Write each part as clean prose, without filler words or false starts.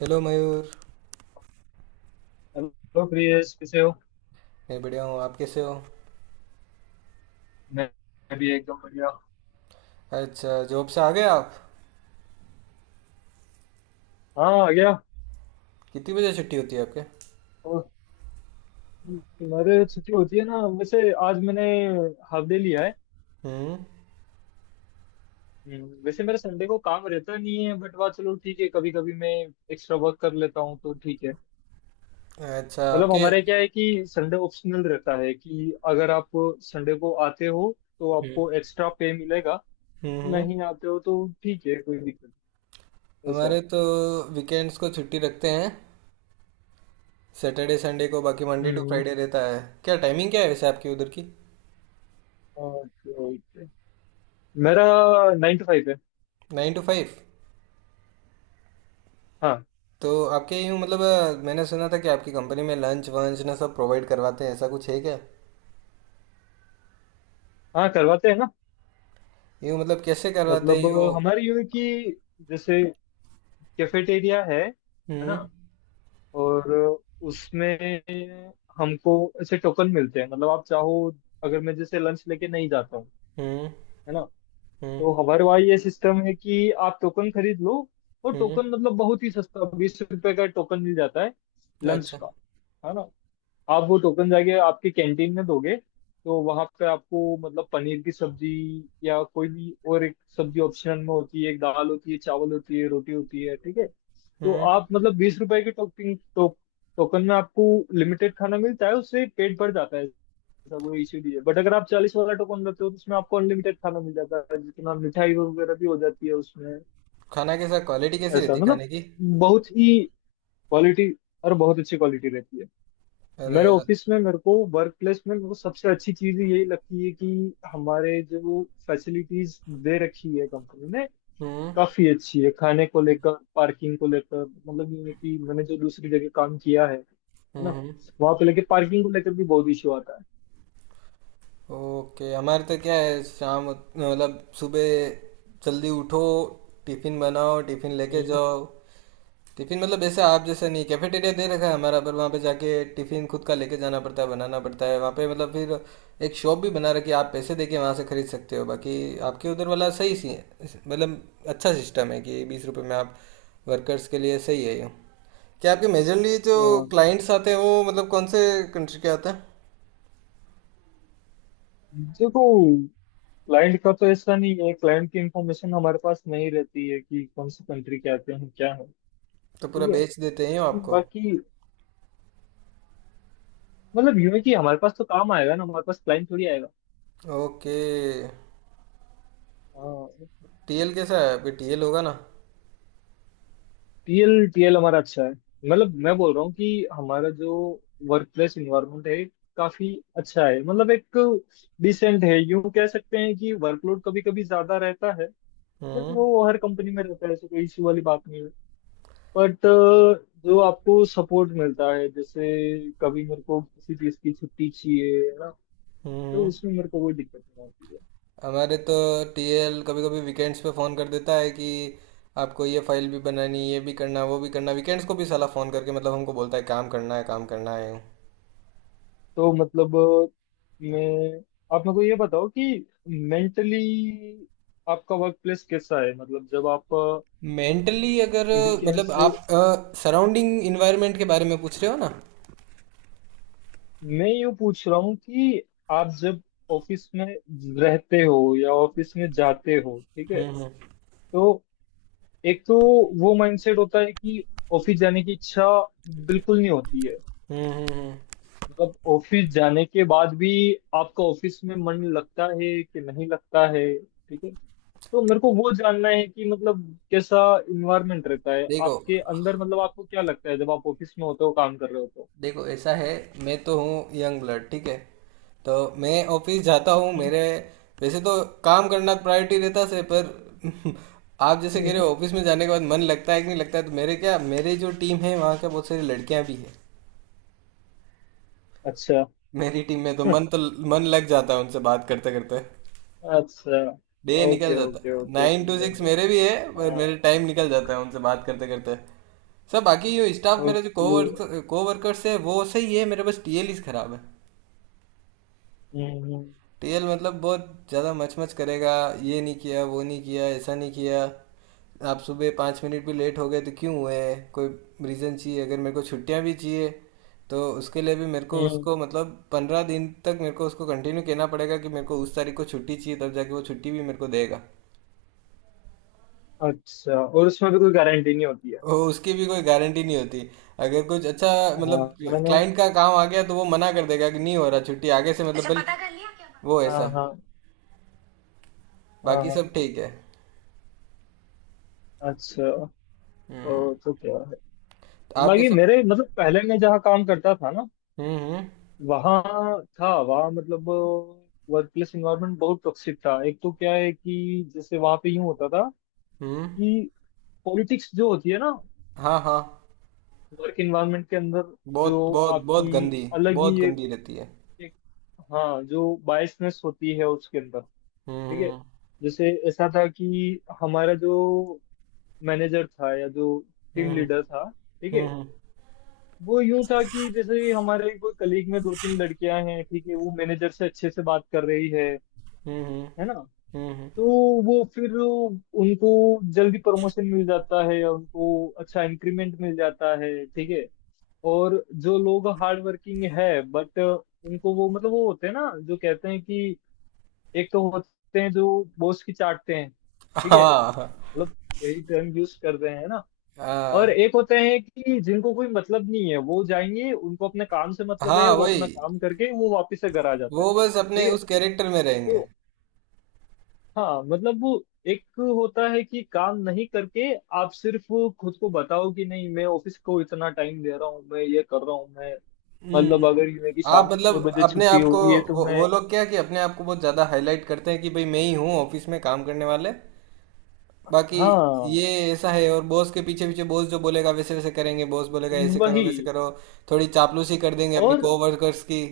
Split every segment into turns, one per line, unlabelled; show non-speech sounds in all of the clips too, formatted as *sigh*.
Hello Mayur.
Hello Priyesh, कैसे हो।
मैं बढ़िया हूँ। आप कैसे हो?
मैं मैं भी एकदम बढ़िया।
अच्छा, जॉब से आ गए आप?
हाँ, आ गया।
कितनी बजे छुट्टी होती है आपके?
और मेरे छुट्टी होती है ना, वैसे आज मैंने हाफ डे लिया है।
हम्म।
वैसे मेरे संडे को काम रहता नहीं है, बट वाह चलो ठीक है, कभी कभी मैं एक्स्ट्रा वर्क कर लेता हूँ तो ठीक है।
अच्छा
मतलब
आपके।
हमारे क्या है कि संडे ऑप्शनल रहता है, कि अगर आप संडे को आते हो तो
हम्म,
आपको एक्स्ट्रा पे मिलेगा।
हम्म।
नहीं आते हो तो ठीक है, कोई दिक्कत नहीं, ऐसा।
हमारे तो वीकेंड्स को छुट्टी रखते हैं, सैटरडे संडे को। बाकी मंडे टू
हम्म।
फ्राइडे रहता है। क्या टाइमिंग क्या है वैसे आपकी उधर की?
Okay okay. मेरा 9 to 5 है।
9 to 5?
हाँ,
तो आपके यूँ मतलब, मैंने सुना था कि आपकी कंपनी में लंच वंच ना सब प्रोवाइड करवाते हैं, ऐसा कुछ है क्या?
हाँ करवाते हैं ना।
यूँ मतलब कैसे करवाते हैं
मतलब
यूँ?
हमारी यूं है कि, जैसे कैफेटेरिया है ना,
हम्म।
और उसमें हमको ऐसे टोकन मिलते हैं। मतलब आप चाहो, अगर मैं जैसे लंच लेके नहीं जाता हूँ,
हम्म।
है ना,
हम्म।
तो हमारे वहाँ ये सिस्टम है कि आप टोकन खरीद लो। और
हम्म।
टोकन मतलब बहुत ही सस्ता, 20 रुपए का टोकन मिल जाता है, लंच
अच्छा।
का, है ना। आप वो टोकन जाके आपके कैंटीन में दोगे तो वहां पे आपको मतलब पनीर की सब्जी या कोई भी और एक सब्जी ऑप्शनल में होती है, एक दाल होती है, चावल होती है, रोटी होती है, ठीक है। तो
हम्म।
आप मतलब 20 रुपए के टोकन में आपको लिमिटेड खाना मिलता है, उससे पेट भर जाता है। ऐसा कोई इश्यू नहीं है, बट अगर आप 40 वाला टोकन लेते हो तो उसमें आपको अनलिमिटेड खाना मिल जाता है, जितना मिठाई वगैरह भी हो जाती है उसमें।
खाना कैसा? क्वालिटी कैसी
ऐसा
रहती
मतलब
खाने की?
बहुत ही क्वालिटी, और बहुत अच्छी क्वालिटी रहती है।
अरे।
मेरे ऑफिस में, मेरे को वर्क प्लेस में, मेरे को सबसे अच्छी चीज यही लगती है कि हमारे जो फैसिलिटीज दे रखी है कंपनी ने,
हम्म।
काफी अच्छी है, खाने को लेकर, पार्किंग को लेकर। मतलब ये है कि मैंने जो दूसरी जगह काम किया है
हम्म।
ना,
हम्म।
वहां पे लेके पार्किंग को लेकर भी बहुत इश्यू आता
ओके। हमारे तो क्या है, शाम मतलब सुबह जल्दी उठो, टिफिन बनाओ, टिफिन लेके
है।
जाओ। टिफिन मतलब ऐसे आप जैसा नहीं कैफेटेरिया दे रखा है हमारा, पर वहाँ पे जाके टिफिन खुद का लेके जाना पड़ता है, बनाना पड़ता है वहाँ पे। मतलब फिर एक शॉप भी बना रखी है, आप पैसे देके वहाँ से खरीद सकते हो। बाकी आपके उधर वाला सही सी है, मतलब अच्छा सिस्टम है कि 20 रुपए में आप। वर्कर्स के लिए सही है ये। क्या आपके मेजरली जो
अ,
क्लाइंट्स आते हैं वो मतलब कौन से कंट्री के आते हैं?
देखो, क्लाइंट का तो ऐसा नहीं है, क्लाइंट की इंफॉर्मेशन हमारे पास नहीं रहती है कि कौन सी कंट्री के आते हैं, क्या है।
तो पूरा
ठीक
बेच
है,
देते हैं वो आपको?
बाकी मतलब यूं है कि हमारे पास तो काम आएगा ना, हमारे पास क्लाइंट थोड़ी
ओके।
आएगा।
टीएल कैसा है आपके? टीएल होगा ना?
टीएल टीएल हमारा अच्छा है। मतलब मैं बोल रहा हूँ कि हमारा जो वर्क प्लेस इन्वायरमेंट है, काफी अच्छा है। मतलब एक डिसेंट है यूं कह सकते हैं कि वर्कलोड कभी कभी ज्यादा रहता है, बट
हम्म,
वो हर कंपनी में रहता है, ऐसे कोई इश्यू वाली बात नहीं है। बट जो आपको सपोर्ट मिलता है, जैसे कभी मेरे को किसी चीज की छुट्टी चाहिए है ना, तो
हम्म।
उसमें मेरे को कोई दिक्कत नहीं आती है।
हमारे तो टीएल कभी कभी वीकेंड्स पे फ़ोन कर देता है कि आपको ये फाइल भी बनानी, ये भी करना, वो भी करना। वीकेंड्स को भी साला फ़ोन करके मतलब हमको बोलता है काम करना है, काम करना है।
तो मतलब, मैं, आप मेरे को ये बताओ कि मेंटली आपका वर्क प्लेस कैसा है। मतलब जब आप
मेंटली अगर
वीकेंड
मतलब
से,
आप सराउंडिंग इन्वायरमेंट के बारे में पूछ रहे हो ना?
मैं यूं पूछ रहा हूँ कि आप जब ऑफिस में रहते हो या ऑफिस में जाते हो, ठीक है,
हम्म। हम्म।
तो एक तो वो माइंडसेट होता है कि ऑफिस जाने की इच्छा बिल्कुल नहीं होती है।
हम्म। हम्म। हम्म।
मतलब ऑफिस जाने के बाद भी आपका ऑफिस में मन लगता है कि नहीं लगता है, ठीक है। तो मेरे को वो जानना है कि मतलब कैसा इन्वायरमेंट रहता है
देखो,
आपके अंदर, मतलब आपको क्या लगता है जब आप ऑफिस में होते हो, काम कर रहे हो तो।
देखो ऐसा है, मैं तो हूँ यंग ब्लड। ठीक है, तो मैं ऑफिस जाता हूँ
हम्म,
मेरे वैसे तो काम करना प्रायोरिटी रहता से पर *laughs* आप जैसे कह रहे
हम्म,
हो ऑफिस में जाने के बाद मन लगता है कि नहीं लगता है, तो मेरे क्या, मेरे जो टीम है वहाँ क्या बहुत सारी लड़कियाँ भी है।
अच्छा।
मेरी टीम में तो
*laughs*
मन लग जाता है उनसे बात करते करते।
अच्छा।
डे निकल
ओके
जाता
ओके
है,
ओके,
नाइन टू
लग
सिक्स मेरे
जाते।
भी है, पर
हाँ।
मेरे टाइम निकल जाता है उनसे बात करते करते। सब बाकी जो स्टाफ मेरे जो
ओके।
कोवर्कर्स है वो सही है। मेरे बस टीएलईस खराब है।
हम्म हम्म,
टीएल मतलब बहुत ज़्यादा मचमच करेगा। ये नहीं किया, वो नहीं किया, ऐसा नहीं किया। आप सुबह 5 मिनट भी लेट हो गए तो क्यों हुए, कोई रीज़न चाहिए। अगर मेरे को छुट्टियां भी चाहिए तो उसके लिए भी मेरे को
हम्म,
उसको मतलब 15 दिन तक मेरे को उसको कंटिन्यू कहना पड़ेगा कि मेरे को उस तारीख को छुट्टी चाहिए, तब जाके वो छुट्टी भी मेरे को देगा।
अच्छा, और उसमें भी कोई गारंटी नहीं होती है।
वो उसकी भी कोई गारंटी नहीं होती। अगर कुछ अच्छा
हाँ,
मतलब
मैंने।
क्लाइंट का काम आ गया तो वो मना कर देगा कि नहीं हो रहा छुट्टी आगे से, मतलब अच्छा भले, पता कर लिया क्या बात वो
हाँ
ऐसा।
हाँ हाँ।
बाकी
हाँ
सब
हाँ,
ठीक है।
अच्छा।
हम्म।
ओ तो क्या,
तो आपके
बाकी
सब।
मेरे मतलब, पहले मैं जहाँ काम करता था ना,
हम्म। हम्म।
वहाँ था, वहाँ मतलब वर्क प्लेस इन्वायरमेंट बहुत टॉक्सिक था। एक तो क्या है कि जैसे वहाँ पे यूँ होता था
हम्म।
कि पॉलिटिक्स जो होती है ना,
हाँ, हाँ।
वर्क इन्वायरमेंट के अंदर,
बहुत
जो
बहुत बहुत
आपकी
गंदी।
अलग ही
बहुत
एक,
गंदी रहती है।
एक हाँ, जो बायसनेस होती है उसके अंदर, ठीक है।
हम्म।
जैसे ऐसा था कि हमारा जो मैनेजर था, या जो टीम
हम्म।
लीडर था, ठीक है,
हम्म।
वो यूं था कि, जैसे हमारे कोई कलीग में दो तीन लड़कियां हैं, ठीक है, वो मैनेजर से अच्छे से बात कर रही है
हम्म।
है ना,
हम्म।
तो वो फिर उनको जल्दी प्रमोशन मिल जाता है या उनको अच्छा इंक्रीमेंट मिल जाता है, ठीक है। और जो लोग हार्ड वर्किंग है बट उनको वो मतलब, वो होते हैं ना जो कहते हैं कि एक तो होते हैं जो बॉस की चाटते हैं, ठीक है,
हाँ,
मतलब यही टर्म यूज कर रहे हैं ना। और
हाँ,
एक होते हैं कि जिनको कोई मतलब नहीं है, वो जाएंगे उनको अपने काम से मतलब है,
हाँ।
वो
वही।
अपना काम करके वो वापस से घर आ जाते हैं,
वो बस अपने
ठीक है
उस कैरेक्टर में रहेंगे।
तो। हाँ मतलब वो एक होता है कि काम नहीं करके आप सिर्फ खुद को बताओ कि नहीं, मैं ऑफिस को इतना टाइम दे रहा हूँ, मैं ये कर रहा हूँ, मैं, मतलब
हम्म।
अगर ये मेरी
आप
शाम को
मतलब
6 बजे
अपने
छुट्टी
आप को,
होगी है तो
वो,
मैं,
वो लोग क्या कि अपने आप को बहुत ज़्यादा हाईलाइट करते हैं कि भाई मैं ही हूँ ऑफिस में काम करने वाले। बाकी
हाँ
ये ऐसा है, और बॉस के पीछे पीछे बॉस जो बोलेगा वैसे वैसे करेंगे। बॉस बोलेगा ऐसे करो
वही,
वैसे करो, थोड़ी चापलूसी कर देंगे अपनी
और
कोवर्कर्स की।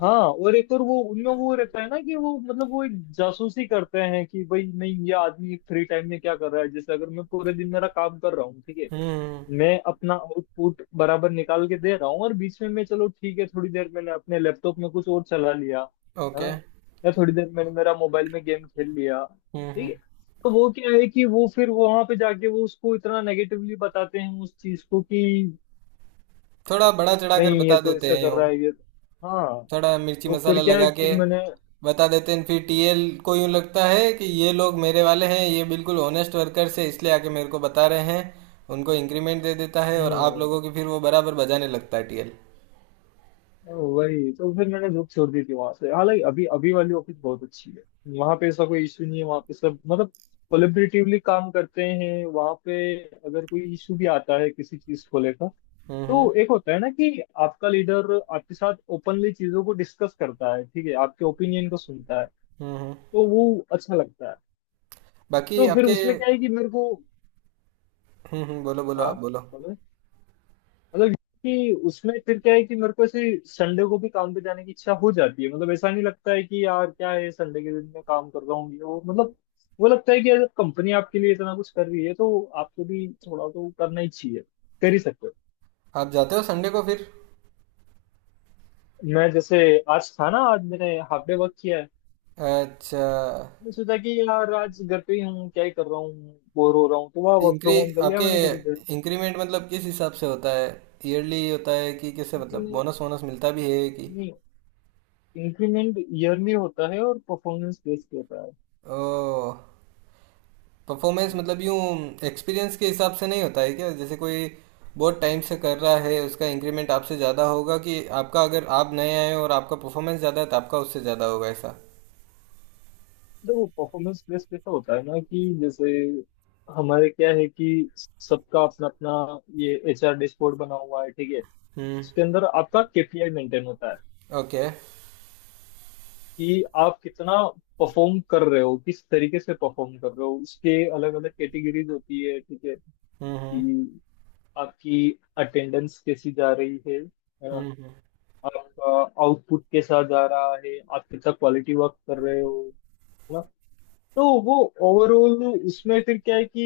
हाँ और एक और वो उनमें वो रहता है ना कि वो मतलब वो एक जासूसी करते हैं कि भाई नहीं, ये आदमी फ्री टाइम में क्या कर रहा है, जैसे अगर मैं पूरे दिन मेरा काम कर रहा हूँ, ठीक है,
हम्म।
मैं अपना आउटपुट बराबर निकाल के दे रहा हूँ, और बीच में मैं, चलो ठीक है, थोड़ी देर मैंने अपने लैपटॉप में कुछ और चला लिया, है
ओके।
ना, या थोड़ी देर मैंने मेरा मोबाइल में गेम खेल लिया,
हम्म। हम्म।
ठीक है। तो वो क्या है कि वो फिर वहां पे जाके वो उसको इतना नेगेटिवली बताते हैं उस चीज को कि,
थोड़ा बड़ा चढ़ा कर
नहीं ये
बता
तो
देते
ऐसा
हैं
कर
यूँ,
रहा है, ये तो, हाँ।
थोड़ा मिर्ची
तो फिर
मसाला
क्या
लगा
है,
के।
फिर मैंने,
बता देते हैं फिर टीएल को, यूँ लगता है कि ये लोग मेरे वाले हैं, ये बिल्कुल ऑनेस्ट वर्कर्स है, इसलिए आके मेरे को बता रहे हैं। उनको इंक्रीमेंट दे देता है, और आप
हम्म
लोगों की फिर वो बराबर बजाने लगता है टीएल।
वही तो फिर मैंने जॉब छोड़ दी थी वहां से। हालांकि अभी अभी वाली ऑफिस बहुत अच्छी है। वहां पे ऐसा कोई इशू नहीं है, वहां पे सब मतलब कोलेबरेटिवली काम करते हैं वहां पे। अगर कोई इशू भी आता है किसी चीज को लेकर,
हम्म।
तो
हम्म।
एक होता है ना कि आपका लीडर आपके साथ ओपनली चीजों को डिस्कस करता है, ठीक है, आपके ओपिनियन को सुनता है,
हम्म। हम्म।
तो वो अच्छा लगता है।
बाकी
तो फिर
आपके।
उसमें क्या है कि मेरे को,
हम्म, बोलो बोलो आप
हाँ
बोलो।
मतलब, कि उसमें फिर क्या है कि मेरे को ऐसे संडे को भी काम पे जाने की इच्छा हो जाती है। मतलब ऐसा नहीं लगता है कि यार क्या है संडे के दिन मैं काम कर रहा हूँ, ये वो मतलब, वो लगता है कि यार कंपनी आपके लिए इतना कुछ कर रही है, तो आपको भी थोड़ा तो करना ही चाहिए, कर ही सकते हो।
आप जाते हो संडे को फिर?
मैं जैसे आज था ना, आज मैंने हाफ डे वर्क किया है।
अच्छा।
मैंने सोचा कि यार आज घर पे ही हूँ, क्या ही कर रहा हूँ, बोर हो रहा हूँ, तो वह वर्क
इंक्री
फ्रॉम होम कर लिया
आपके
मैंने थोड़ी देर।
इंक्रीमेंट मतलब किस हिसाब से होता है? ईयरली होता है कि कैसे? मतलब
लेकिन
बोनस वोनस मिलता भी है कि?
नहीं, इंक्रीमेंट ईयरली होता है और परफॉर्मेंस बेस्ड होता है।
ओ। परफॉर्मेंस
हम्म।
मतलब यूँ एक्सपीरियंस के हिसाब से नहीं होता है क्या? जैसे कोई बहुत टाइम से कर रहा है उसका इंक्रीमेंट आपसे ज़्यादा होगा कि आपका, अगर आप नए आए हो और आपका परफॉर्मेंस ज़्यादा है तो आपका उससे ज़्यादा होगा ऐसा?
देखो, परफॉर्मेंस बेस्ड पे तो होता है ना कि जैसे हमारे क्या है कि सबका अपना अपना ये एचआर डैशबोर्ड बना हुआ है, ठीक है,
हम्म।
उसके अंदर आपका केपीआई मेंटेन होता है।
ओके।
कि आप कितना परफॉर्म कर रहे हो, किस तरीके से परफॉर्म कर रहे हो, उसके अलग अलग कैटेगरीज होती है, ठीक है,
हम्म। हम्म।
कि आपकी अटेंडेंस कैसी जा रही है ना,
हम्म। हम्म।
आपका आउटपुट कैसा जा रहा है, आप कितना क्वालिटी वर्क कर रहे हो, है ना। तो वो ओवरऑल उसमें फिर क्या है कि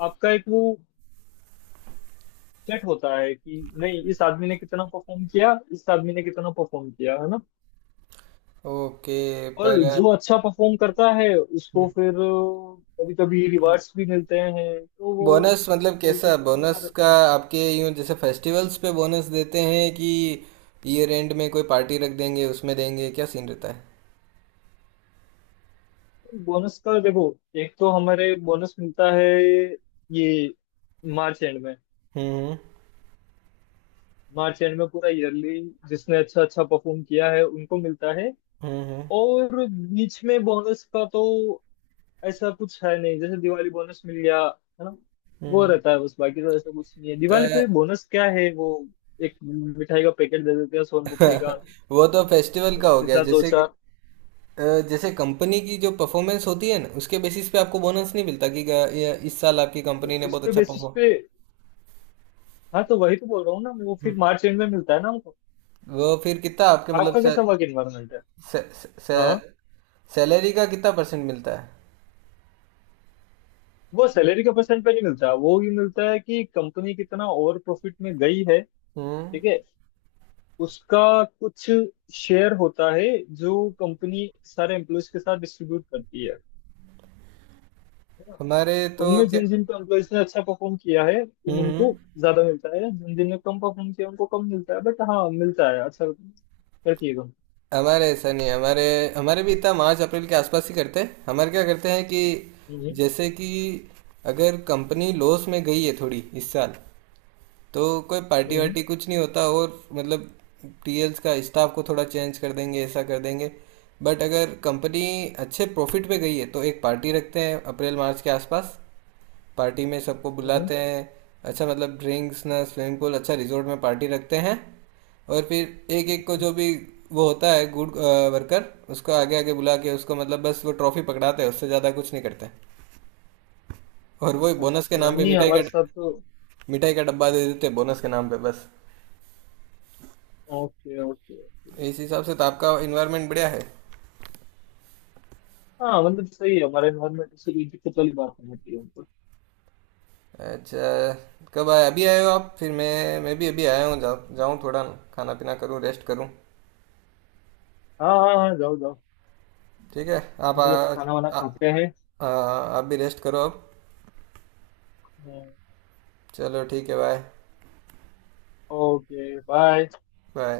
आपका एक वो सेट होता है कि नहीं इस आदमी ने कितना परफॉर्म किया, इस आदमी ने कितना परफॉर्म किया, है ना।
ओके
और
पर।
जो अच्छा परफॉर्म करता है उसको फिर कभी कभी रिवार्ड्स भी मिलते हैं, तो वो
बोनस मतलब
तरीके
कैसा
से चलता
बोनस का,
रहता है।
आपके यूं जैसे फेस्टिवल्स पे बोनस देते हैं कि ईयर एंड में कोई पार्टी रख देंगे उसमें देंगे? क्या सीन रहता है?
बोनस का देखो, एक तो हमारे बोनस मिलता है ये मार्च एंड में।
हम्म।
मार्च एंड में पूरा ईयरली जिसने अच्छा अच्छा परफॉर्म किया है उनको मिलता है।
हम्म। हम्म।
और बीच में बोनस का तो ऐसा कुछ है नहीं, जैसे दिवाली बोनस मिल गया है ना, वो
हम्म।
रहता है बस, बाकी तो ऐसा कुछ नहीं है।
तो
दिवाली पे बोनस क्या है, वो एक मिठाई का पैकेट दे देते हैं सोन पापड़ी का,
*laughs* वो तो फेस्टिवल का हो
उसके
गया।
साथ दो
जैसे कि-
चार।
जैसे कंपनी की जो परफॉर्मेंस होती है ना उसके बेसिस पे आपको बोनस नहीं मिलता कि गा- ये इस साल आपकी
तो
कंपनी ने बहुत
उसके
अच्छा
बेसिस
परफॉर्म।
पे, हाँ तो वही तो बोल रहा हूँ ना, वो फिर मार्च एंड में मिलता है ना हमको।
वो फिर कितना आपके मतलब
आपका कैसा वर्क एनवायरमेंट है।
से, से, से,
हाँ,
सैलरी का कितना परसेंट मिलता है?
वो सैलरी का परसेंट पे नहीं मिलता, वो भी मिलता है कि कंपनी कितना ओवर प्रॉफिट में गई है,
हम्म।
ठीक है, उसका कुछ शेयर होता है जो कंपनी सारे एम्प्लॉयज के साथ डिस्ट्रीब्यूट करती है,
हमारे तो
उनमें
क्या।
जिन जिन एम्प्लॉयज ने अच्छा परफॉर्म किया है उन
हम्म।
उनको
हम्म।
ज्यादा मिलता है, जिन जिन ने कम परफॉर्म किया उनको कम मिलता है, बट हाँ मिलता है, अच्छा करती है।
हमारे ऐसा नहीं, हमारे हमारे भी इतना मार्च अप्रैल के आसपास ही करते हैं। हमारे क्या करते हैं कि
हम्म
जैसे कि अगर कंपनी लॉस में गई है थोड़ी इस साल, तो कोई पार्टी
हम्म
वार्टी कुछ नहीं होता, और मतलब टीएल्स का स्टाफ को थोड़ा चेंज कर देंगे, ऐसा कर देंगे। बट अगर कंपनी अच्छे प्रॉफिट पे गई है तो एक पार्टी रखते हैं अप्रैल मार्च के आसपास। पार्टी में सबको
हम्म।
बुलाते हैं, अच्छा मतलब ड्रिंक्स ना, स्विमिंग पूल, अच्छा रिजॉर्ट में पार्टी रखते हैं। और फिर एक एक को जो भी वो होता है गुड वर्कर उसको आगे आगे बुला के उसको मतलब बस वो ट्रॉफी पकड़ाते हैं, उससे ज़्यादा कुछ नहीं करते। और वही बोनस के
अच्छा,
नाम पे
नहीं
मिठाई का
हमारे साथ तो।
मिठाई का डब्बा दे देते हैं बोनस के नाम पे बस।
Okay okay okay.
इस हिसाब से तो आपका इन्वायरमेंट बढ़िया है।
हाँ मतलब सही है, हमारा एनवायरमेंट से कोई दिक्कत वाली बात नहीं होती है उनको।
अच्छा। कब आए? अभी आए हो आप? फिर मैं भी अभी आया हूँ, जाऊँ थोड़ा खाना पीना करूँ, रेस्ट करूँ।
हाँ हाँ हाँ, जाओ जाओ।
ठीक है। आप
हम भी अब खाना वाना
आ, आ,
खाते हैं।
आ, आप भी रेस्ट करो अब।
हम्म,
चलो ठीक है, बाय।
Okay, bye.
बाय।